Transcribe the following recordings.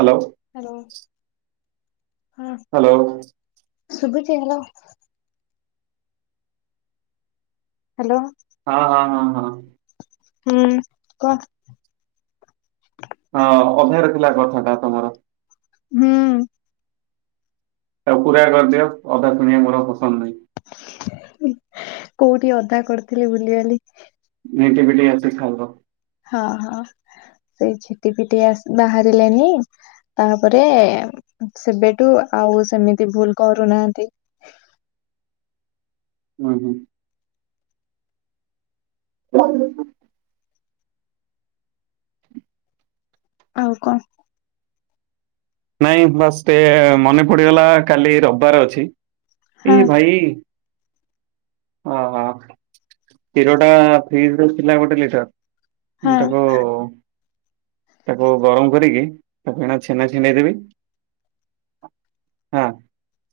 Hello. Hello ହଁ। Hello. ସୁୁବୁଚି hello. Hello. ହଁ ହଁ ହଁ ହଁ। ହୁଁ କଁ। ହଁ ଅଧାରେ ଥିଲା କଥାଟା ତୋମର। ହୁଁ। ତାକୁ ପୁରା କରିଦିଅ ଅଧା ଶୁଣିବା ମୋର ପସନ୍ଦ ନାହିଁ। କୋଉଠି ଅଧା କରିଥିଲି ଭୁଲିଗଲି। [unintelligible] ଅଛି ସାଙ୍ଗ ହଁ ହଁ ସେଇ ଝିଟି ପିଟି ଆସ ବାହାରିଲାନି ତାପରେ ସେବେଠୁ ଆଉ ସେମିତି ଭୁଲ କରୁନାହାନ୍ତି। [unintelligible] [unintelligible] ଦେଖ। ଆଉ କଣ? ନାଇଁ ବାସ୍ ଟେ ମନେ ପଡିଗଲା କାଲି ରବବାର ଅଛି ଏ ହଁ ଭାଇ ଓ ହୋ, କ୍ଷୀର ଟା ଫ୍ରିଜ୍ ରେ ଥିଲା ଗୋଟେ ଲିଟର୍। ମୁଁ ହଁ ତାକୁ ତାକୁ ଗରମ କରିକି ତାକୁ ଏଇନା ଛେନା ଛିଣ୍ଡେଇ ଦେବି ହଁ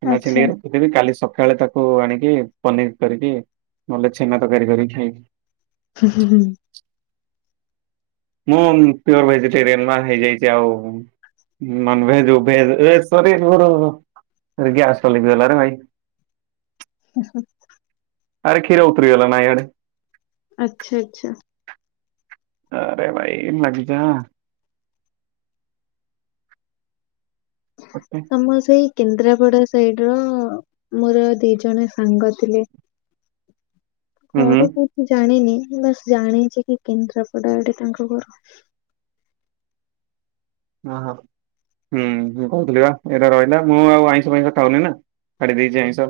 ଛେନା ଆଚ୍ଛା। ଛିଣ୍ଡେଇକି ର ଖିଦେବି କାଲି ସକାଳେ ତାକୁ ଆଣିକି ପନିର୍ କରିକି ନହେଲେ ଛେନା ତରକାରୀ କରି ଖାଇକି। ହୁଁ, ହୁଁ, ହୁଁ। ମୁଁ ପିଓର୍ ଭେଜିଟେରିଆନ ନା ହେଇଯାଇଛି ଆଉ ନନ୍ ଭେଜ୍ ଭେଜ ଏ ସରି ମୋର ଏ ଗ୍ୟାସ୍ ଟା ଲିଭିଗଲାରେ ଭାଇ। ଆସ ଆରେ କ୍ଷୀର ଉତରିଗଲା ନା ଇଆଡେ। ଆଚ୍ଛା, ଆଚ୍ଛା। ଆରେ ଭାଇ ନାଗିଜା। ଅଛି। ତୋମ ସେଇ କେନ୍ଦ୍ରାପଡା ସାଇଡ ର ମୋର ଦି ଜଣ ସାଙ୍ଗ ଥିଲେ। ହୁଁ ହୁଁ ଘରକୁ ଜାଣିନି ବାସ୍ ଜାଣିଚି କି କେନ୍ଦ୍ରାପଡ଼ା ଆଡେ ତାଙ୍କ ଘର। [unintelligible] ହୁଁ, ମୁଁ କହୁଥିଲି ବା ଏଟା ରହିଲା ମୁଁ ଆଉ ଆଇଁଷ ଫାଇଁଷ ଖାଉନି ନା ଛାଡି ଦେଇଚି ଆଇଁଷ।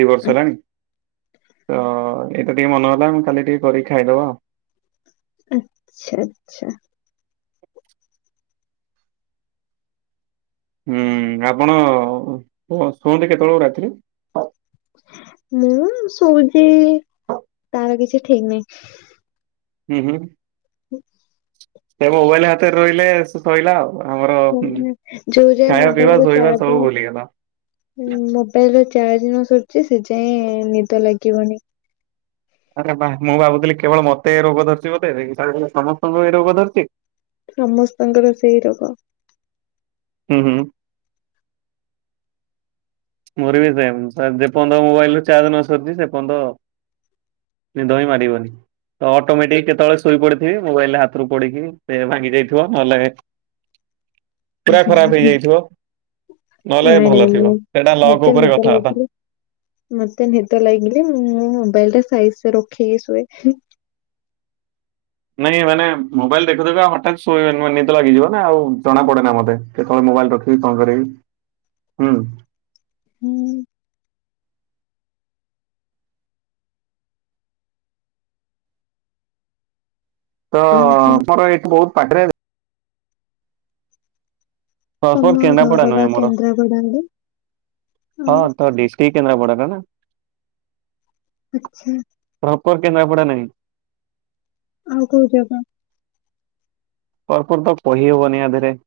ଦି ବର୍ଷ ହେଲାଣି ତ ଏଇତ ଟିକେ ମନ ହେଲା ମୁଁ କାଲି ଟିକେ କରିକି ଖାଇଦବା। ଆଚ୍ଛା, ଆଚ୍ଛା। ହୁଁ, ଆପଣ ଶୁଅ ଶୁଅନ୍ତି କେତେବେଳେ ରାତିରେ? ମୁଁ ଶୋଉଚି ତାର କିଛି ଠିକ ନାଇ। ଉଁ, ହୁଁ। ହୁଁ। ତେଣୁ ମୋବାଇଲ୍ ହାତରେ ରହିଲେ ସେ ସଇଲା ଆଉ। ଆମର ହୁଁ, ନାହିଁ। ଯୋଉ ଯାଏ ଖାଇବା ପିଇବା ଶୋଇବା ସବୁ ଭୁଲିଗଲ। ହୁଁ, ମୋବାଇଲ୍ ର ଚାର୍ଜ ନ ସରିଚି ସେ ଯାଏଁ ନିଦ ଲାଗିବନି। ଆରେ ବାଃ ମୁଁ ଭାବୁଥିଲି କେବଳ ମୋତେ ଏ ରୋଗ ଧରିଚି ବୋଦେ। [unintelligible] ସମସ୍ତଙ୍କୁ ଏ ରୋଗ ଧରିଛି। ସମସ୍ତଙ୍କର ସେଇ ରୋଗ। ହୁଁ, ହୁଁ। ମୋର ବି ସେମ୍ ସା- ଯେପନ୍ତ ମୋବାଇଲ୍ ରେ ଚାର୍ଜ ନ ସରିଚି ସେପନ୍ତ ନିଦ ହିଁ ମାରିବନି। ତ ଅଟୋମେଟିକ କେତେବେଳେ ଶୋଇ ପଡିଥିବି ମୋବାଇଲ୍ ରେ ହାତରୁ ପଡିକି ସେ ଭାଙ୍ଗି ଯାଇଥିବ। ନହେଲେ ପୁରା ଖରାପ ହେଇଯାଇଥିବ। ନହେଲେ ନାଇଁ ନାଇଁ ଭଲ ଥିବ। ମୁଁ ଲପ୍ ମତେ ଉପରେ ନିଦ କଥାହବା? ଲାଗିଲେ ମତେ ନିଦ ଲାଗିଲେ ମୁଁ ମୋବାଇଲିଟା ସାଇଜିରେ ରଖିକି ଶୁଏ। ନାଇଁ ମାନେ ମୋବାଇଲ୍ ଦେଖୁ ଦେଖୁକା ହଠାତ୍ ଶୋଇ ନିଦ ଲାଗିଯିବନା ଆଉ ଜଣା ପଡ଼େନା ମତେ। କେତେବେଳେ ମୋବାଇଲ୍ ରଖିବି କଣ କରବି ହୁଁ। ହୁଁ। ତ ଆଉ କଣ ମୋର ଏଇଠି ବହୁତ୍ ପାଖରେ [unintelligible] ତମ କେନ୍ଦ୍ରାପଡ଼ା ଘର ବା ନୁହେଁ ମୋର କେନ୍ଦ୍ରାପଡା ଆଡେ? ହଁ ଆଉ ତ ଡିସ୍ ଟି କେନ୍ଦ୍ରାପଡ଼ାଟାନା। ଆଚ୍ଛା। ପ୍ରପର କେନ୍ଦ୍ରାପଡ଼ା ନାଇଁ। ଆଉ କୋଉ ଜାଗା? କରପରତ କହି ହବନି ଆଧରେ।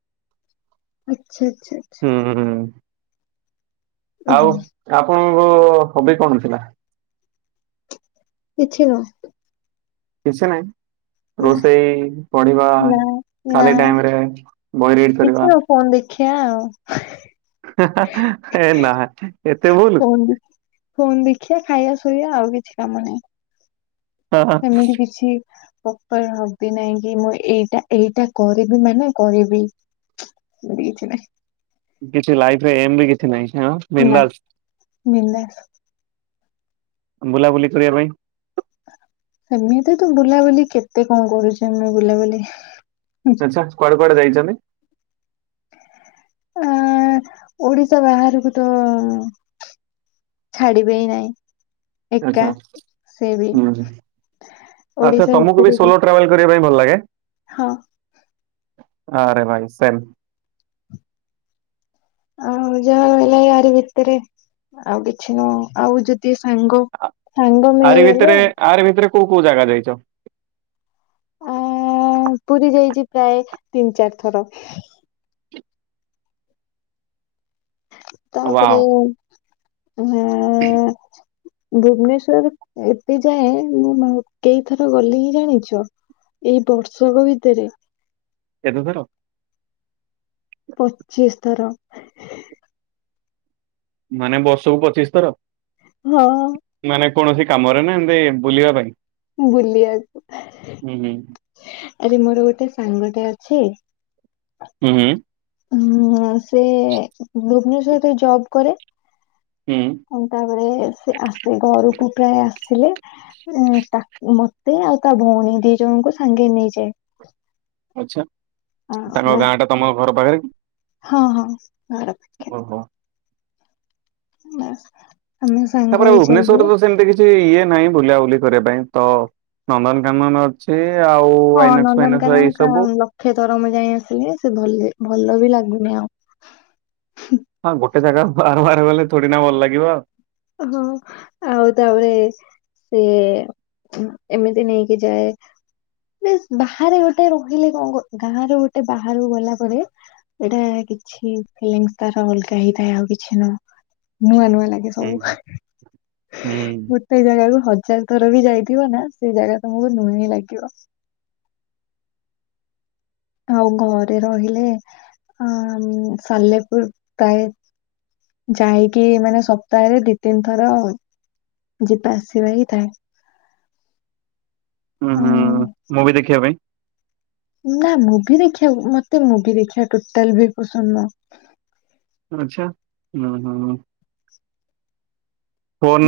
ଆଚ୍ଛା ଆଚ୍ଛା ଆଚ୍ଛା। ହୁଁ ହୁଁ ଆଉ ଆପଣଙ୍କ ହବି କଣ ଥିଲା? କିଛି ନୁହଁ। କିଛି ନାହିଁ। ନା ରୋଷେଇ ପଢ଼ିବା ନା ନା ଖାଲି ଟାଇମରେ ବହି ରିଡ଼ କରିବା? ଫୋନ୍ ଦେଖିଆ ଆଉ। ହେନା ଏତେ ଭୁଲୁ। ଫୋନ୍ ଦେଖିଆ ଖାଇଆ ଶୋଇଆ ଆଉ କିଛି କାମ ନାହିଁ। ସେମିତି କିଛି କ ପର ହବି ନାଇଁକି ମୁଁ ଏଇଟା ଏଇଟା କରିବି ମାନେ କରିବି। ସେମିତି କିଛି ନାହିଁ। କିଛି ଲାଇଫରେ ଏମବି କିଛି ନାହିଁ ହାଁ ବିନ୍ଦାସ୍। ବିନ୍ଦାସ ବୁଲାବୁଲି କରିଆ ପାଇଁ। ସେମିତିତ ବୁଲାବୁଲି କେତେ କଣ କରୁଚେ ଆମେ ବୁଲାବୁଲି। ଆଚ୍ଛା କୁଆଡ଼େ କୁଆଡ଼େ ଯାଇଚନ୍ତି। ଆ ଓଡ଼ିଶା ବାହାରକୁତ ଛାଡ଼ିବେହି ନାଇଁ। ଆଚ୍ଛା ହଁ ଆଚ୍ଛା ଓଡିଶା ତମକୁବି ଭିତରେ ବି ସୋଲୋ ଟ୍ରାଭେଲ କରିବା ପାଇଁ ଭଲ ଲାଗେ? ହଁ। ଆରେ ଭାଇ ସେମ୍। ଆଉ ଯାହା ରହିଲାୟାରି ଭିତରେ ଆଉ କିଛି ନୁହ ଆଉ ଯଦି ସାଙ୍ଗ ସାଙ୍ଗ ଆରି ମିଳିଗଲେ ଭିତରେ ଆରି ଭିତରେ କୋଉ କୋଉ ଜାଗା ଯାଇଚ? ଆ ପୁରୀ ଯାଇଚି ପ୍ରାୟ ତିନି ଚାରି ଥର। ତାପରେ ଆ ହ [inaudible] ଭୁବନେଶ୍ଵର ଏବେ ଯାଏଁ ମୁଁ କେଇଥର ଗଲିଣି ଜାଣିଚ? ଏଇ ବର୍ଷକ ଭିତରେ। କେତେ ଥର? ପଚିଶି ଥର। ମାନେ ବର୍ଷକୁ ପଚିଶି ଥର? ହଁ। ମାନେ କୌଣସି କାମରେନା ଏମିତି ବୁଲିବା ପାଇଁ? ବୁଲିଆକୁ। ହୁଁ ହୁଁ ଆରେ ମୋର ଗୋଟେ ସାଙ୍ଗଟେ ଅଛି ହୁଁ ହୁଁ। ହୁ ସେ ଭୁବନେଶ୍ଵରରେ ଜବ୍ କରେ। ହୁଁ। ହୁଁ ତାପରେ ସେ ଆସେ ଘରକୁ ପ୍ରାୟ ଆସିଲେ ଉ ତାକୁ ମତେ ଆଉ ତା ଭଉଣୀ ଦି ଜଣଙ୍କୁ ସାଙ୍ଗରେ ନେଇଯାଏ। ଆଛା ଆ ତାଙ୍କ ବାସ୍ ଗାଁଟା ତମ ଘର ପାଖରେ କି? ହଁ ହଁ ଘର ପାଖେ। ଓହୋ। ବା [inaudible] ତାପରେ ଭୁବନେଶ୍ଵରରେ ତ ସେମିତି କିଛି ଇଏ ନାହିଁ ବୁଲାବୁଲି କରିବା ପାଇଁ ତ ନନ୍ଦନକାନନ ସିଏ ଆଉ ଆଇନକ୍ସ ଫାଇନକ୍ସ ଏଇ ସବୁ। କେତେଥର ମୁଁ ଯାଇ ଆସିଲି ସେ ଭଲ ଭଲ ବି ଲାଗୁନି ଆଉ। ହଁ ଗୋଟେ ଜାଗା ବାର ବାର ଗଲେ ଥୋଡି ନା ଭଲ ଲାଗିବ। ହଁ ଆଉ ତାପରେ ସିଏ ଏମିତି ନେଇକି ଯାଏ। ବାହାରେ ଗୋଟେ ରହିଲେ କଣ ଗାଁରେ ଗୋଟେ ବାହାରୁକୁ ଗଲା ପରେ ଏଇଟା କିଛି ଫିଲଂସ ତାର ଅଲଗା ହେଇଥାଏ ଆଉ କିଛି ନୁହଁ। ନୂଆ ନୂଆ ଲାଗେ ହୁଁ ସବୁ ହୁଁ ଗୋଟେ ଜାଗାକୁ ହଜ ହଜାର ଥର ବି ଯାଇଥିବ ନା ସେ ଜାଗା ତମକୁ ନୁଆ ହିଁ ଲାଗିବ। ଆଉ ଘରେ ରହିଲେ ଅ ସାଲେପୁର ପ୍ରାୟ ଯାଇକି ମାନେ ସପ୍ତାହରେ ଦି ତିନି ଥର ଯିବା ଆସିବା ହିଁ ଥାଏ। ହୁଁ ଉଁ ହୁଁ ମୁଭି ଦେଖିବା ପାଇଁ। ନା ମୁଭି ଦେଖିବାକୁ ମତେ ମୁଭି ଦେଖିବା ଟୋଟାଲ ବି ପସନ୍ଦ ନୁହ। ଆଛା ହୁଁ ହୁଁ ହ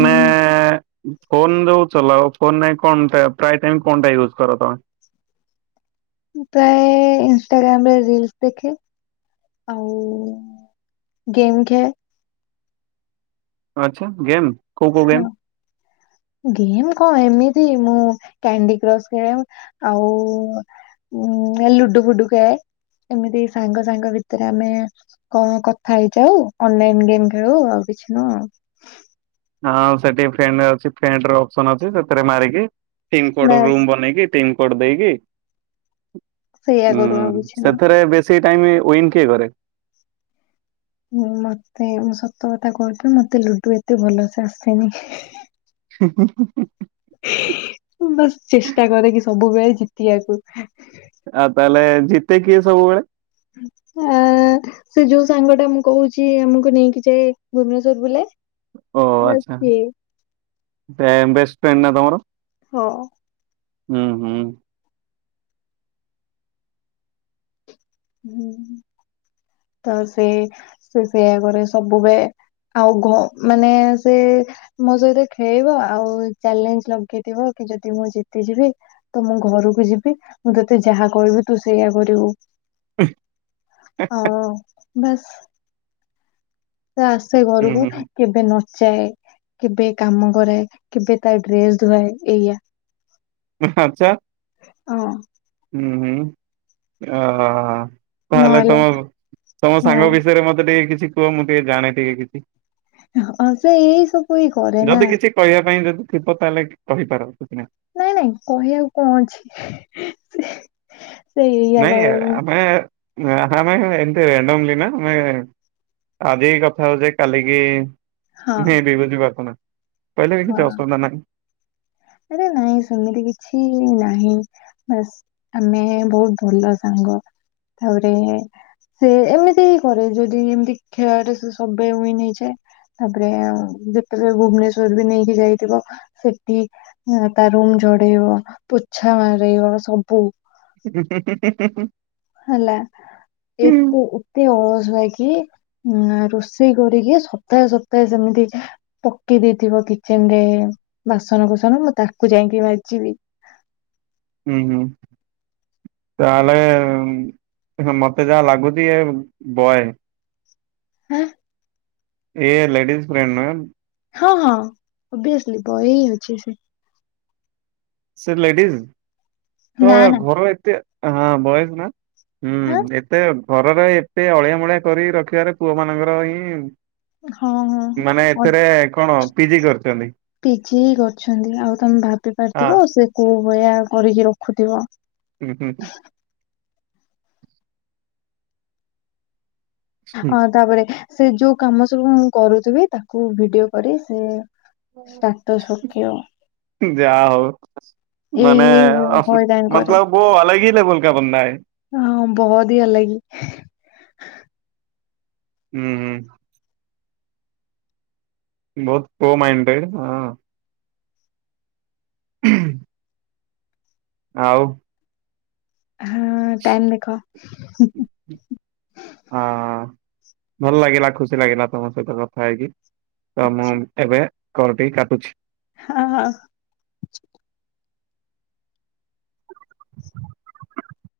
ନୁହଁ। ଫୋନ ଯୋଉ ଚଲାଅ ଫୋନ ନାଇଁ କଣଟା ପ୍ରାୟ ଟାଇମ କଣଟା ୟୁଜ୍ କର ତମେ। ମୁଁ ପ୍ରାୟ ଇନଷ୍ଟାଗ୍ରାମ ରେ ରିଲସ ଦେଖେ ଆଉ ଗେମ୍ ଖେଳେ। ଆଚ୍ଛା ଗେମ୍? କୋଉ କୋଉ ଗେମ୍? ହଁ। ଗେମ୍ କଣ ଏମିତି ମୁଁ କ୍ୟାଣ୍ଡି କ୍ରସ୍ ଖେଳେ ଆଉ ଉଁ ଲୁଡୁ ଫୁଡୁ ଖେଳେ ଏମିତି ସାଙ୍ଗ ସାଙ୍ଗ ଭିତରେ ଆମେ କମ କଥା ହେଇଯାଉ ଅନଲାଇନ ଗେମ୍ ଖେଳୁ ଆଉ କିଛି ନୁହଁ। ହଁ ସେଠି ଫ୍ରେନ୍ ରେ ଅଛି ଫ୍ରେଣ୍ଡର ଅପ୍ସନ୍ ଅଛି ସେଥିରେ ମାରିକି ଟିମ୍ କୋଡ ବାସ୍ ରୁମ ବନେଇକି ଟିମ କୋଡ ଦେଇକି ସେଇଆ ଉଁ କରୁ ଆଉ କିଛି ନୁହଁ। ସେଥେରେ ବେଶୀ ଟାଇମ ଉଇନ କିଏ କରେ? ମୁଁ ମତେ ମୁଁ ସତ କଥା କହୁଥିଲି ମତେ ଲୁଡୁ ଏତେ ଭଲସେ ଆସେନି ହିଁ ହିଁ। ହୁଁ ହୁଁ ହୁଁ ହୁଁ ହୁଁ। ବାସ୍ ଚେଷ୍ଟା କରେ କିି ସବୁବେଳେ ଜିତିଆକୁ। ଆଉ ତାହେଲେ ଜିତେ କିଏ ସବୁବେଳେ? ଆ ସେ ଯୋଉ ସାଙ୍ଗଟା ମୁଁ କହୁଛି ଆମକୁ ନେଇକି ଯାଏ ଭୁବନେଶ୍ଵର ବୁଲାଏ। ଓ ବାସ୍ ଆଚ୍ଛା ସିଏ ବେଷ୍ଟ ଫ୍ରେଣ୍ଡ ନା ତମର? ହ। ହୁଁ ହୁଁ ହୁଁ ତ ସେ ସେଇଆ କରେ ସବୁବେ ଆଉ ଘ ମାନେ ସେ ମୋ ସହିତ ଖେଳିବ ଆଉ ଚ୍ୟାଲେଞ୍ଜ ଲଗେଇଥିବ କି ଯଦି ମୁଁ ଜିତିଯିବି ତ ମୁଁ ଘରକୁ ଯିବି ମୁଁ ତତେ ଯାହା କହିବି ତୁ ସେଇଆ କରିବୁ। ହୁଁ ହୁଁ ହୁଁ। ଆଉ ବାସ୍ ସେ ଆସେ ହୁଁ ଘରକୁ ହୁଁ କେବେ ନଚାଏ କେବେ କାମ କରାଏ କେବେ ତା ଡ୍ରେସ ଧୁଆଏ ଏଇଆ। ଉଁହୁଁ ଆଚ୍ଛା ହଁ ହୁଁ ହଁ ହ ହ ତାହେଲେ ନହେଲେ ତମ ତମ ହଁ ସାଙ୍ଗ ବିଷୟରେ ମତେ ଟିକେ କିଛି କୁହ ମୁଁ ଟିକେ ଜାଣେ ଟିକେ କିଛି। ହଁ ସେ ଏଇ ସବୁ ଇ କରେନା। ଯଦି କିଛି କହିବା ପାଇଁ ଯଦି ଥିବ ତାହେଲେ କହିପାର କିଛି ନାଇଁ। ନାଇଁ ନାଇଁ କହିବାକୁ କଣ ଅଛି ସେ ସେଇ ଏଇଆ କହିବା ପାଇଁ। ନାହଁ ନାଇଁ ଏମତି [unintelligible] ନା ଆଜି କଥା ହଉଚେ କାଲିକି ହଁ ମେ ବି ବୁଝି ପାରଚ ନା କହିଲେ ବି କିଛି ହଁ ଅସୁବିଧା ନାଇଁ। ଆରେ ନାଇଁ ସେମିତି କିଛି ନାହିଁ ବାସ ଆମେ ବହୁତ ଭଲ ସାଙ୍ଗ ତାପରେ ସେ ଏମିତି ହିଁ କରେ ଯଦି ଏମିତି ଖେଳରେ ସେ ସବବେ ଉଇନ୍ ହେଇଯାଏ। ତାପରେ ଯେତେବେଳେ ଭୁବନେଶ୍ଵର ବି ନେଇକି ଯାଇଥିବ ସେଟି ତା ରୁମ ଝଡେଇବ ପୋଛା ମାରେଇବ ସବୁ। ହୁଁ ହୁଁ ହୁଁ ହୁଁ ହେଲା ଏକୁ ଉ ଏତେ ଅଳଶୁଆ ହେଇକି ଉଁ ରୋଷେଇ କରିକି ସପ୍ତାହେ ସପ୍ତାହେ ସେମିତି ପକେଇ ଦେଇଥିବ କିଚେନରେ ବାସନ କୁସନ ମୁଁ ତାକୁ ଯାଇକି ମାଯିବି। ହୁଁ ହୁଁ ତାହେଲେ ମତେ ଯାହା ଲାଗୁଛି ଏ ବଏ ଆଁ ଇଏ ଲେଡିଜ୍ ଫ୍ରେଣ୍ଡ ନୁହେଁ। ହଁ ହଁ ଓଭିଅସଲି ବୟ ଅଛି ସେ। ସେ ଲେଡିଜ ତ ନା ନା ଘର ଏତେ ହଁ ବଏଜ ନା। ହୁଁ ଏତେ ଘରର ଏତେ ଅଳିଆ ମଳିଆ କରି ରଖିବାରେ ପୁଅ ମାନଙ୍କର ହିଁ ହଁ ହଁ ମାନେ ହଁ ଏଥିରେ କଣ ପିଜି କରିଚନ୍ତି। ପିଜି କରିଛନ୍ତି ଆଉ ତମେ ଭାବି ପାରିଥିବ ସେ କୋଉ ଭଳିଆ କରିକି ରଖୁଥିବ। ଉଁ ହୁଁ ହଁ, ତାପରେ ସେ ଯୋଉ କାମ ସବୁ ମୁଁ କରୁଥିବି ତାକୁ ଭିଡିଓ କରି ସେ ଷ୍ଟାର୍ଟସ ପକେଇବ। ଯାହା ହଉ ଏଇ ମାନେ ଏଇ ହଇରାଣ କରେ [unintelligible] ହଁ, ବହୋଦି ଅଲଗି। ହୁଁ ହୁଁ। ବହୁତ ପୋ ମାଇଣ୍ଡେଡ ହଁ। ହୁଁ ଆଉ ହଁ, ଟାଇମ୍ ଦେଖ। ହଁ, ଭଲ ଲାଗିଲା ଖୁସି ଲାଗିଲା ତମ ସହିତ କଥା ହେଇକି। ତ ମୁଁ ଏବେ କଲ୍ ଟି କାଟୁଛି। ହଁ, ହଁ।